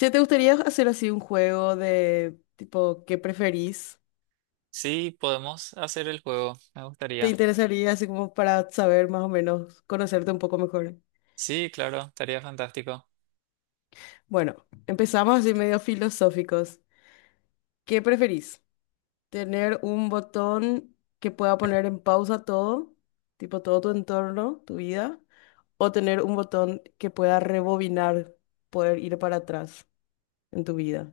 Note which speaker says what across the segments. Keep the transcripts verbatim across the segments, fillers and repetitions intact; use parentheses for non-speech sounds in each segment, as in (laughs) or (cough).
Speaker 1: Si te gustaría hacer así un juego de tipo, ¿qué preferís?
Speaker 2: Sí, podemos hacer el juego, me
Speaker 1: ¿Te
Speaker 2: gustaría.
Speaker 1: interesaría así como para saber más o menos, conocerte un poco mejor?
Speaker 2: Sí, claro, estaría fantástico.
Speaker 1: Bueno, empezamos así medio filosóficos. ¿Qué preferís? ¿Tener un botón que pueda poner en pausa todo, tipo todo tu entorno, tu vida? ¿O tener un botón que pueda rebobinar, poder ir para atrás en tu vida?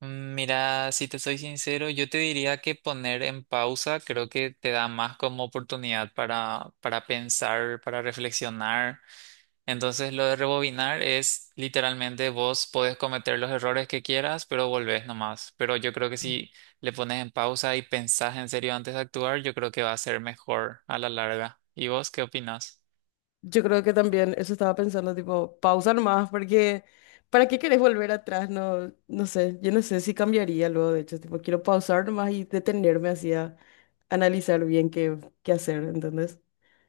Speaker 2: Mm, Mira, si te soy sincero, yo te diría que poner en pausa creo que te da más como oportunidad para, para pensar, para reflexionar. Entonces, lo de rebobinar es literalmente vos podés cometer los errores que quieras, pero volvés nomás. Pero yo creo que si le pones en pausa y pensás en serio antes de actuar, yo creo que va a ser mejor a la larga. ¿Y vos qué opinas?
Speaker 1: Yo creo que también eso estaba pensando, tipo, pausa nomás, porque ¿para qué querés volver atrás? No, no sé, yo no sé si cambiaría luego, de hecho, tipo, quiero pausar nomás y detenerme así a analizar bien qué, qué hacer, ¿entendés?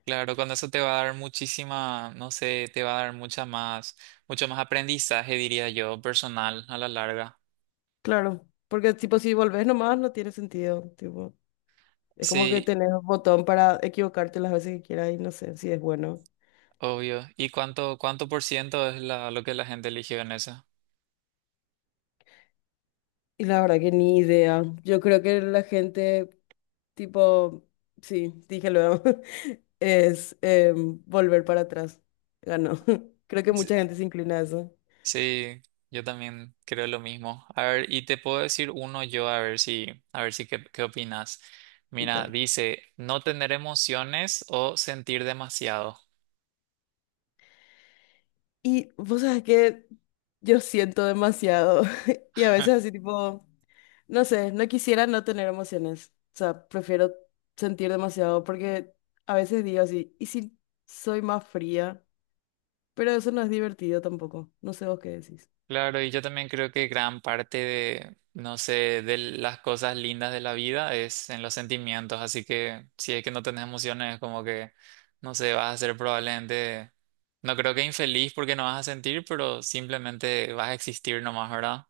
Speaker 2: Claro, con eso te va a dar muchísima, no sé, te va a dar mucha más, mucho más aprendizaje, diría yo, personal a la larga.
Speaker 1: Claro, porque tipo, si volvés nomás no tiene sentido, tipo, es como que
Speaker 2: Sí,
Speaker 1: tenés un botón para equivocarte las veces que quieras y no sé si es bueno.
Speaker 2: obvio. ¿Y cuánto, cuánto por ciento es la, lo que la gente eligió en eso?
Speaker 1: Y la verdad que ni idea. Yo creo que la gente, tipo, sí, dije luego, (laughs) es em, volver para atrás. Ganó. (laughs) Creo que
Speaker 2: Sí,
Speaker 1: mucha gente se inclina a eso.
Speaker 2: sí, yo también creo lo mismo. A ver, y te puedo decir uno yo, a ver si, a ver si qué, qué opinas. Mira,
Speaker 1: Dale.
Speaker 2: dice, no tener emociones o sentir demasiado.
Speaker 1: Y vos sabés que yo siento demasiado. (laughs) Y a veces así, tipo, no sé, no quisiera no tener emociones. O sea, prefiero sentir demasiado porque a veces digo así, ¿y si soy más fría? Pero eso no es divertido tampoco. No sé vos qué decís.
Speaker 2: Claro, y yo también creo que gran parte de, no sé, de las cosas lindas de la vida es en los sentimientos, así que si es que no tenés emociones, es como que, no sé, vas a ser probablemente, no creo que infeliz porque no vas a sentir, pero simplemente vas a existir nomás, ¿verdad?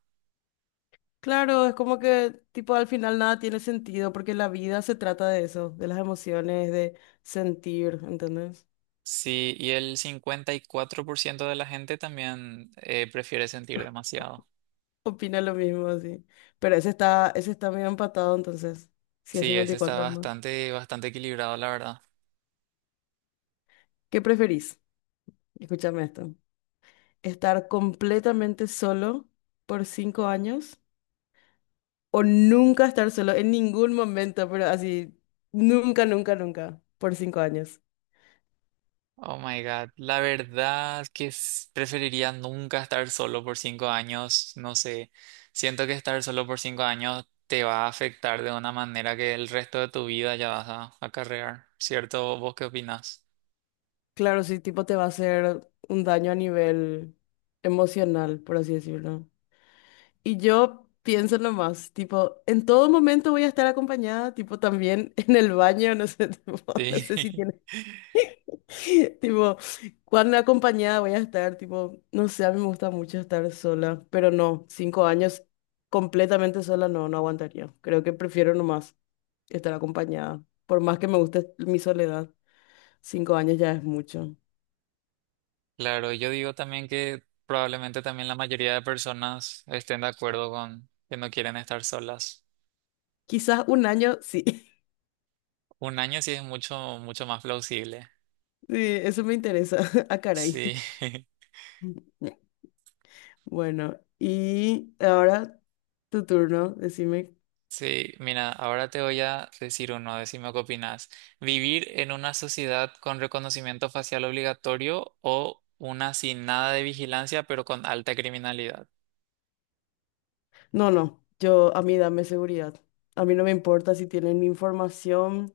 Speaker 1: Claro, es como que tipo al final nada tiene sentido porque la vida se trata de eso, de las emociones, de sentir, ¿entendés?
Speaker 2: Sí, y el cincuenta y cuatro por ciento de la gente también eh, prefiere sentir demasiado.
Speaker 1: Opina lo mismo, sí. Pero ese está, ese está medio empatado entonces. Si es
Speaker 2: Sí, ese está
Speaker 1: cincuenta y cuatro hermano.
Speaker 2: bastante, bastante equilibrado, la verdad.
Speaker 1: ¿Qué preferís? Escúchame esto. ¿Estar completamente solo por cinco años o nunca estar solo en ningún momento, pero así, nunca, nunca, nunca, por cinco años?
Speaker 2: Oh my God, la verdad que s- preferiría nunca estar solo por cinco años, no sé, siento que estar solo por cinco años te va a afectar de una manera que el resto de tu vida ya vas a acarrear, ¿cierto? ¿Vos qué opinás?
Speaker 1: Claro, sí, tipo te va a hacer un daño a nivel emocional, por así decirlo. Y yo pienso nomás, tipo, en todo momento voy a estar acompañada, tipo, también (laughs) en el baño, no sé, (laughs) tipo, no
Speaker 2: Sí,
Speaker 1: sé si tienes,
Speaker 2: (laughs)
Speaker 1: (laughs) tipo, cuán acompañada voy a estar, tipo, no sé, a mí me gusta mucho estar sola, pero no, cinco años completamente sola no, no aguantaría. Creo que prefiero nomás estar acompañada, por más que me guste mi soledad, cinco años ya es mucho.
Speaker 2: claro, yo digo también que probablemente también la mayoría de personas estén de acuerdo con que no quieren estar solas.
Speaker 1: Quizás un año, sí. (laughs)
Speaker 2: Un año sí es mucho, mucho más plausible,
Speaker 1: Sí, eso me interesa. (laughs) Ah,
Speaker 2: sí.
Speaker 1: caray.
Speaker 2: (laughs)
Speaker 1: Bueno, y ahora tu turno, decime.
Speaker 2: Sí, mira, ahora te voy a decir uno, decime qué opinas. ¿Vivir en una sociedad con reconocimiento facial obligatorio o una sin nada de vigilancia pero con alta criminalidad?
Speaker 1: No, no, yo a mí dame seguridad. A mí no me importa si tienen mi información,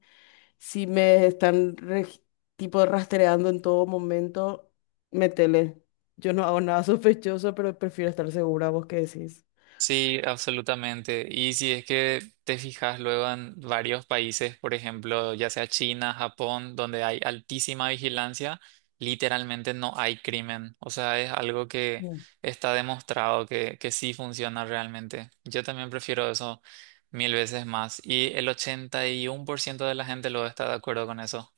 Speaker 1: si me están reg- tipo rastreando en todo momento, métele. Yo no hago nada (laughs) sospechoso, pero prefiero estar segura, ¿vos qué decís?
Speaker 2: Sí, absolutamente. Y si es que te fijas luego en varios países, por ejemplo, ya sea China, Japón, donde hay altísima vigilancia, literalmente no hay crimen. O sea, es algo que
Speaker 1: Mm.
Speaker 2: está demostrado que, que sí funciona realmente. Yo también prefiero eso mil veces más. Y el ochenta y uno por ciento de la gente lo está de acuerdo con eso.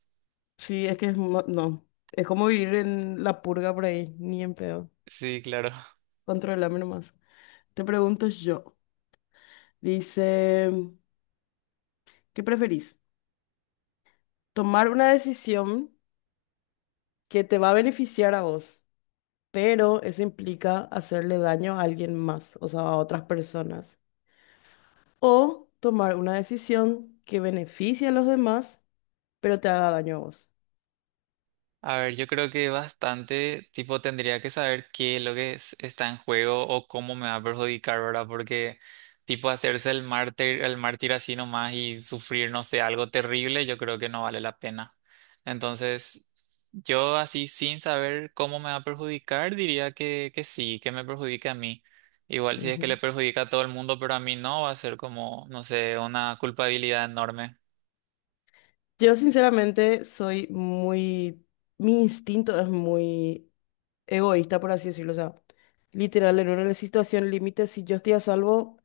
Speaker 1: Sí, es que es mo- no, es como vivir en la purga por ahí, ni en pedo.
Speaker 2: Sí, claro.
Speaker 1: Controlame nomás. Te pregunto yo. Dice, ¿qué preferís? Tomar una decisión que te va a beneficiar a vos, pero eso implica hacerle daño a alguien más, o sea, a otras personas. O tomar una decisión que beneficie a los demás, pero te haga daño a vos.
Speaker 2: A ver, yo creo que bastante, tipo, tendría que saber qué es lo que es- está en juego o cómo me va a perjudicar, ¿verdad? Porque, tipo, hacerse el mártir, el mártir así nomás y sufrir, no sé, algo terrible, yo creo que no vale la pena. Entonces, yo así, sin saber cómo me va a perjudicar, diría que, que sí, que me perjudique a mí. Igual si es que le
Speaker 1: Ujú.
Speaker 2: perjudica a todo el mundo, pero a mí no, va a ser como, no sé, una culpabilidad enorme.
Speaker 1: Yo sinceramente soy muy, mi instinto es muy egoísta, por así decirlo. O sea, literal, en una situación límite, si yo estoy a salvo...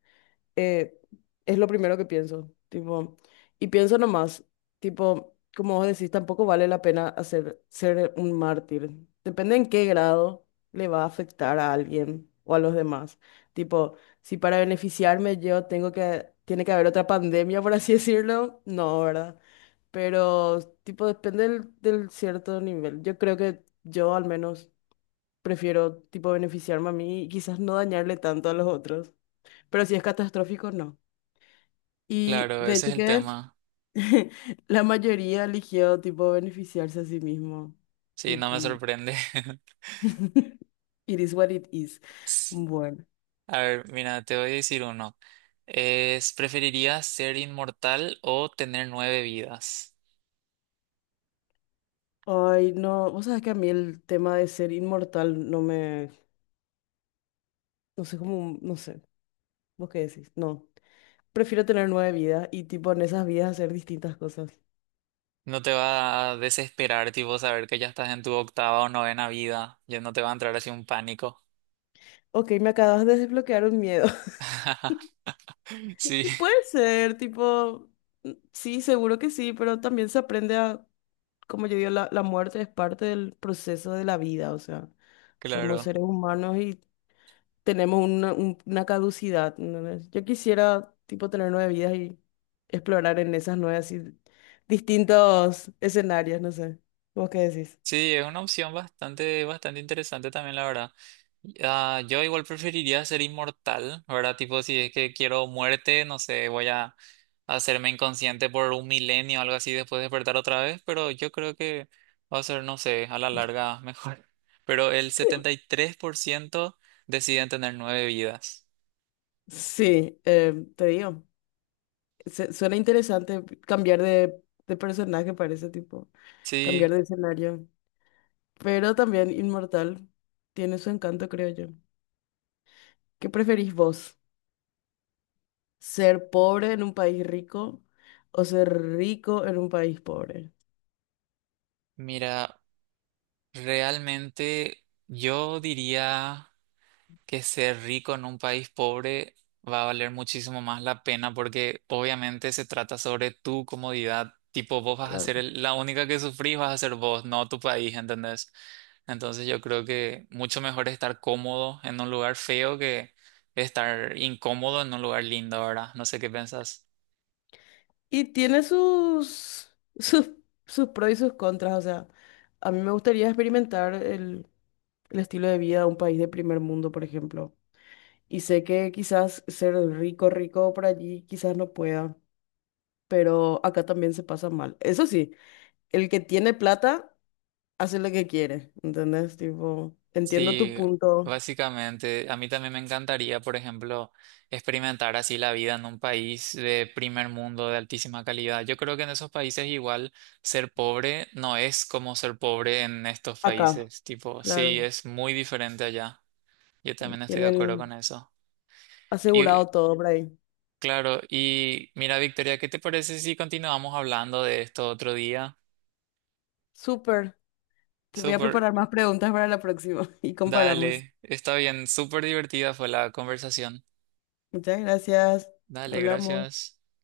Speaker 1: eh, es lo primero que pienso, tipo, y pienso nomás, tipo, como vos decís, tampoco vale la pena hacer, ser un mártir. Depende en qué grado le va a afectar a alguien o a los demás. Tipo, si para beneficiarme yo tengo que, tiene que haber otra pandemia, por así (laughs) decirlo, no, ¿verdad? Pero, tipo, depende del, del cierto nivel. Yo creo que yo al menos prefiero, tipo, beneficiarme a mí y quizás no dañarle tanto a los otros. Pero si es catastrófico, no. Y
Speaker 2: Claro,
Speaker 1: de
Speaker 2: ese
Speaker 1: hecho
Speaker 2: es el
Speaker 1: que
Speaker 2: tema.
Speaker 1: (laughs) la mayoría eligió tipo beneficiarse a sí mismo.
Speaker 2: Sí, no
Speaker 1: Tipo,
Speaker 2: me sorprende.
Speaker 1: (laughs) it is what it is.
Speaker 2: (laughs)
Speaker 1: Bueno.
Speaker 2: A ver, mira, te voy a decir uno. Es, ¿preferirías ser inmortal o tener nueve vidas?
Speaker 1: Ay, no, vos sabés que a mí el tema de ser inmortal no me, no sé cómo, no sé, vos qué decís, no. Prefiero tener nueve vidas y tipo en esas vidas hacer distintas cosas.
Speaker 2: No te va a desesperar, tipo, saber que ya estás en tu octava o novena vida. Ya no te va a entrar así un pánico.
Speaker 1: Ok, me acabas de desbloquear un miedo. (laughs)
Speaker 2: (laughs) Sí,
Speaker 1: Y puede ser, tipo, mm, sí, seguro que sí, pero también se aprende a como yo digo, la, la muerte es parte del proceso de la vida, o sea, somos
Speaker 2: claro.
Speaker 1: seres humanos y tenemos una, un- una caducidad. ¿Entendés? Yo quisiera, tipo, tener nueve vidas y explorar en esas nueve, así, distintos escenarios, no sé. ¿Vos qué decís?
Speaker 2: Sí, es una opción bastante, bastante interesante también, la verdad. Ah, yo igual preferiría ser inmortal, ¿verdad? Tipo, si es que quiero muerte, no sé, voy a hacerme inconsciente por un milenio o algo así, después despertar otra vez, pero yo creo que va a ser, no sé, a la larga mejor. Pero el setenta y tres por ciento deciden tener nueve vidas.
Speaker 1: Sí, eh, te digo, se- suena interesante cambiar de, de personaje para ese tipo,
Speaker 2: Sí,
Speaker 1: cambiar de escenario, pero también inmortal tiene su encanto, creo yo. ¿Qué preferís vos? Ser pobre en un país rico o ser rico en un país pobre.
Speaker 2: mira, realmente yo diría... que ser rico en un país pobre va a valer muchísimo más la pena porque obviamente se trata sobre tu comodidad. Tipo, vos vas a
Speaker 1: Claro.
Speaker 2: ser el- la única que sufrís, vas a ser vos, no tu país, ¿entendés? Entonces yo creo que mucho mejor estar cómodo en un lugar feo que estar incómodo en un lugar lindo, ¿verdad? No sé qué pensás.
Speaker 1: Y tiene sus, (laughs) sus, sus pros y sus contras. O sea, a mí me gustaría experimentar el, el estilo de vida de un país de primer mundo, por ejemplo. Y sé que quizás ser rico, rico por allí, quizás no pueda, pero acá también se pasa mal. Eso sí, el que tiene plata hace lo que quiere, ¿entendés? Tipo, entiendo tu
Speaker 2: Sí,
Speaker 1: punto
Speaker 2: básicamente, a mí también me encantaría, por ejemplo, experimentar así la vida en un país de primer mundo, de altísima calidad. Yo creo que en esos países igual ser pobre no es como ser pobre en estos
Speaker 1: acá,
Speaker 2: países. Tipo, sí,
Speaker 1: claro.
Speaker 2: es muy diferente allá. Yo también estoy de acuerdo con
Speaker 1: Tienen
Speaker 2: eso. Y
Speaker 1: asegurado todo, Bray.
Speaker 2: claro, y mira, Victoria, ¿qué te parece si continuamos hablando de esto otro día?
Speaker 1: Súper. Te voy a
Speaker 2: Súper,
Speaker 1: preparar más preguntas para la próxima (laughs) y comparamos.
Speaker 2: dale, está bien, súper divertida fue la conversación.
Speaker 1: Muchas gracias.
Speaker 2: Dale,
Speaker 1: Hablamos.
Speaker 2: gracias.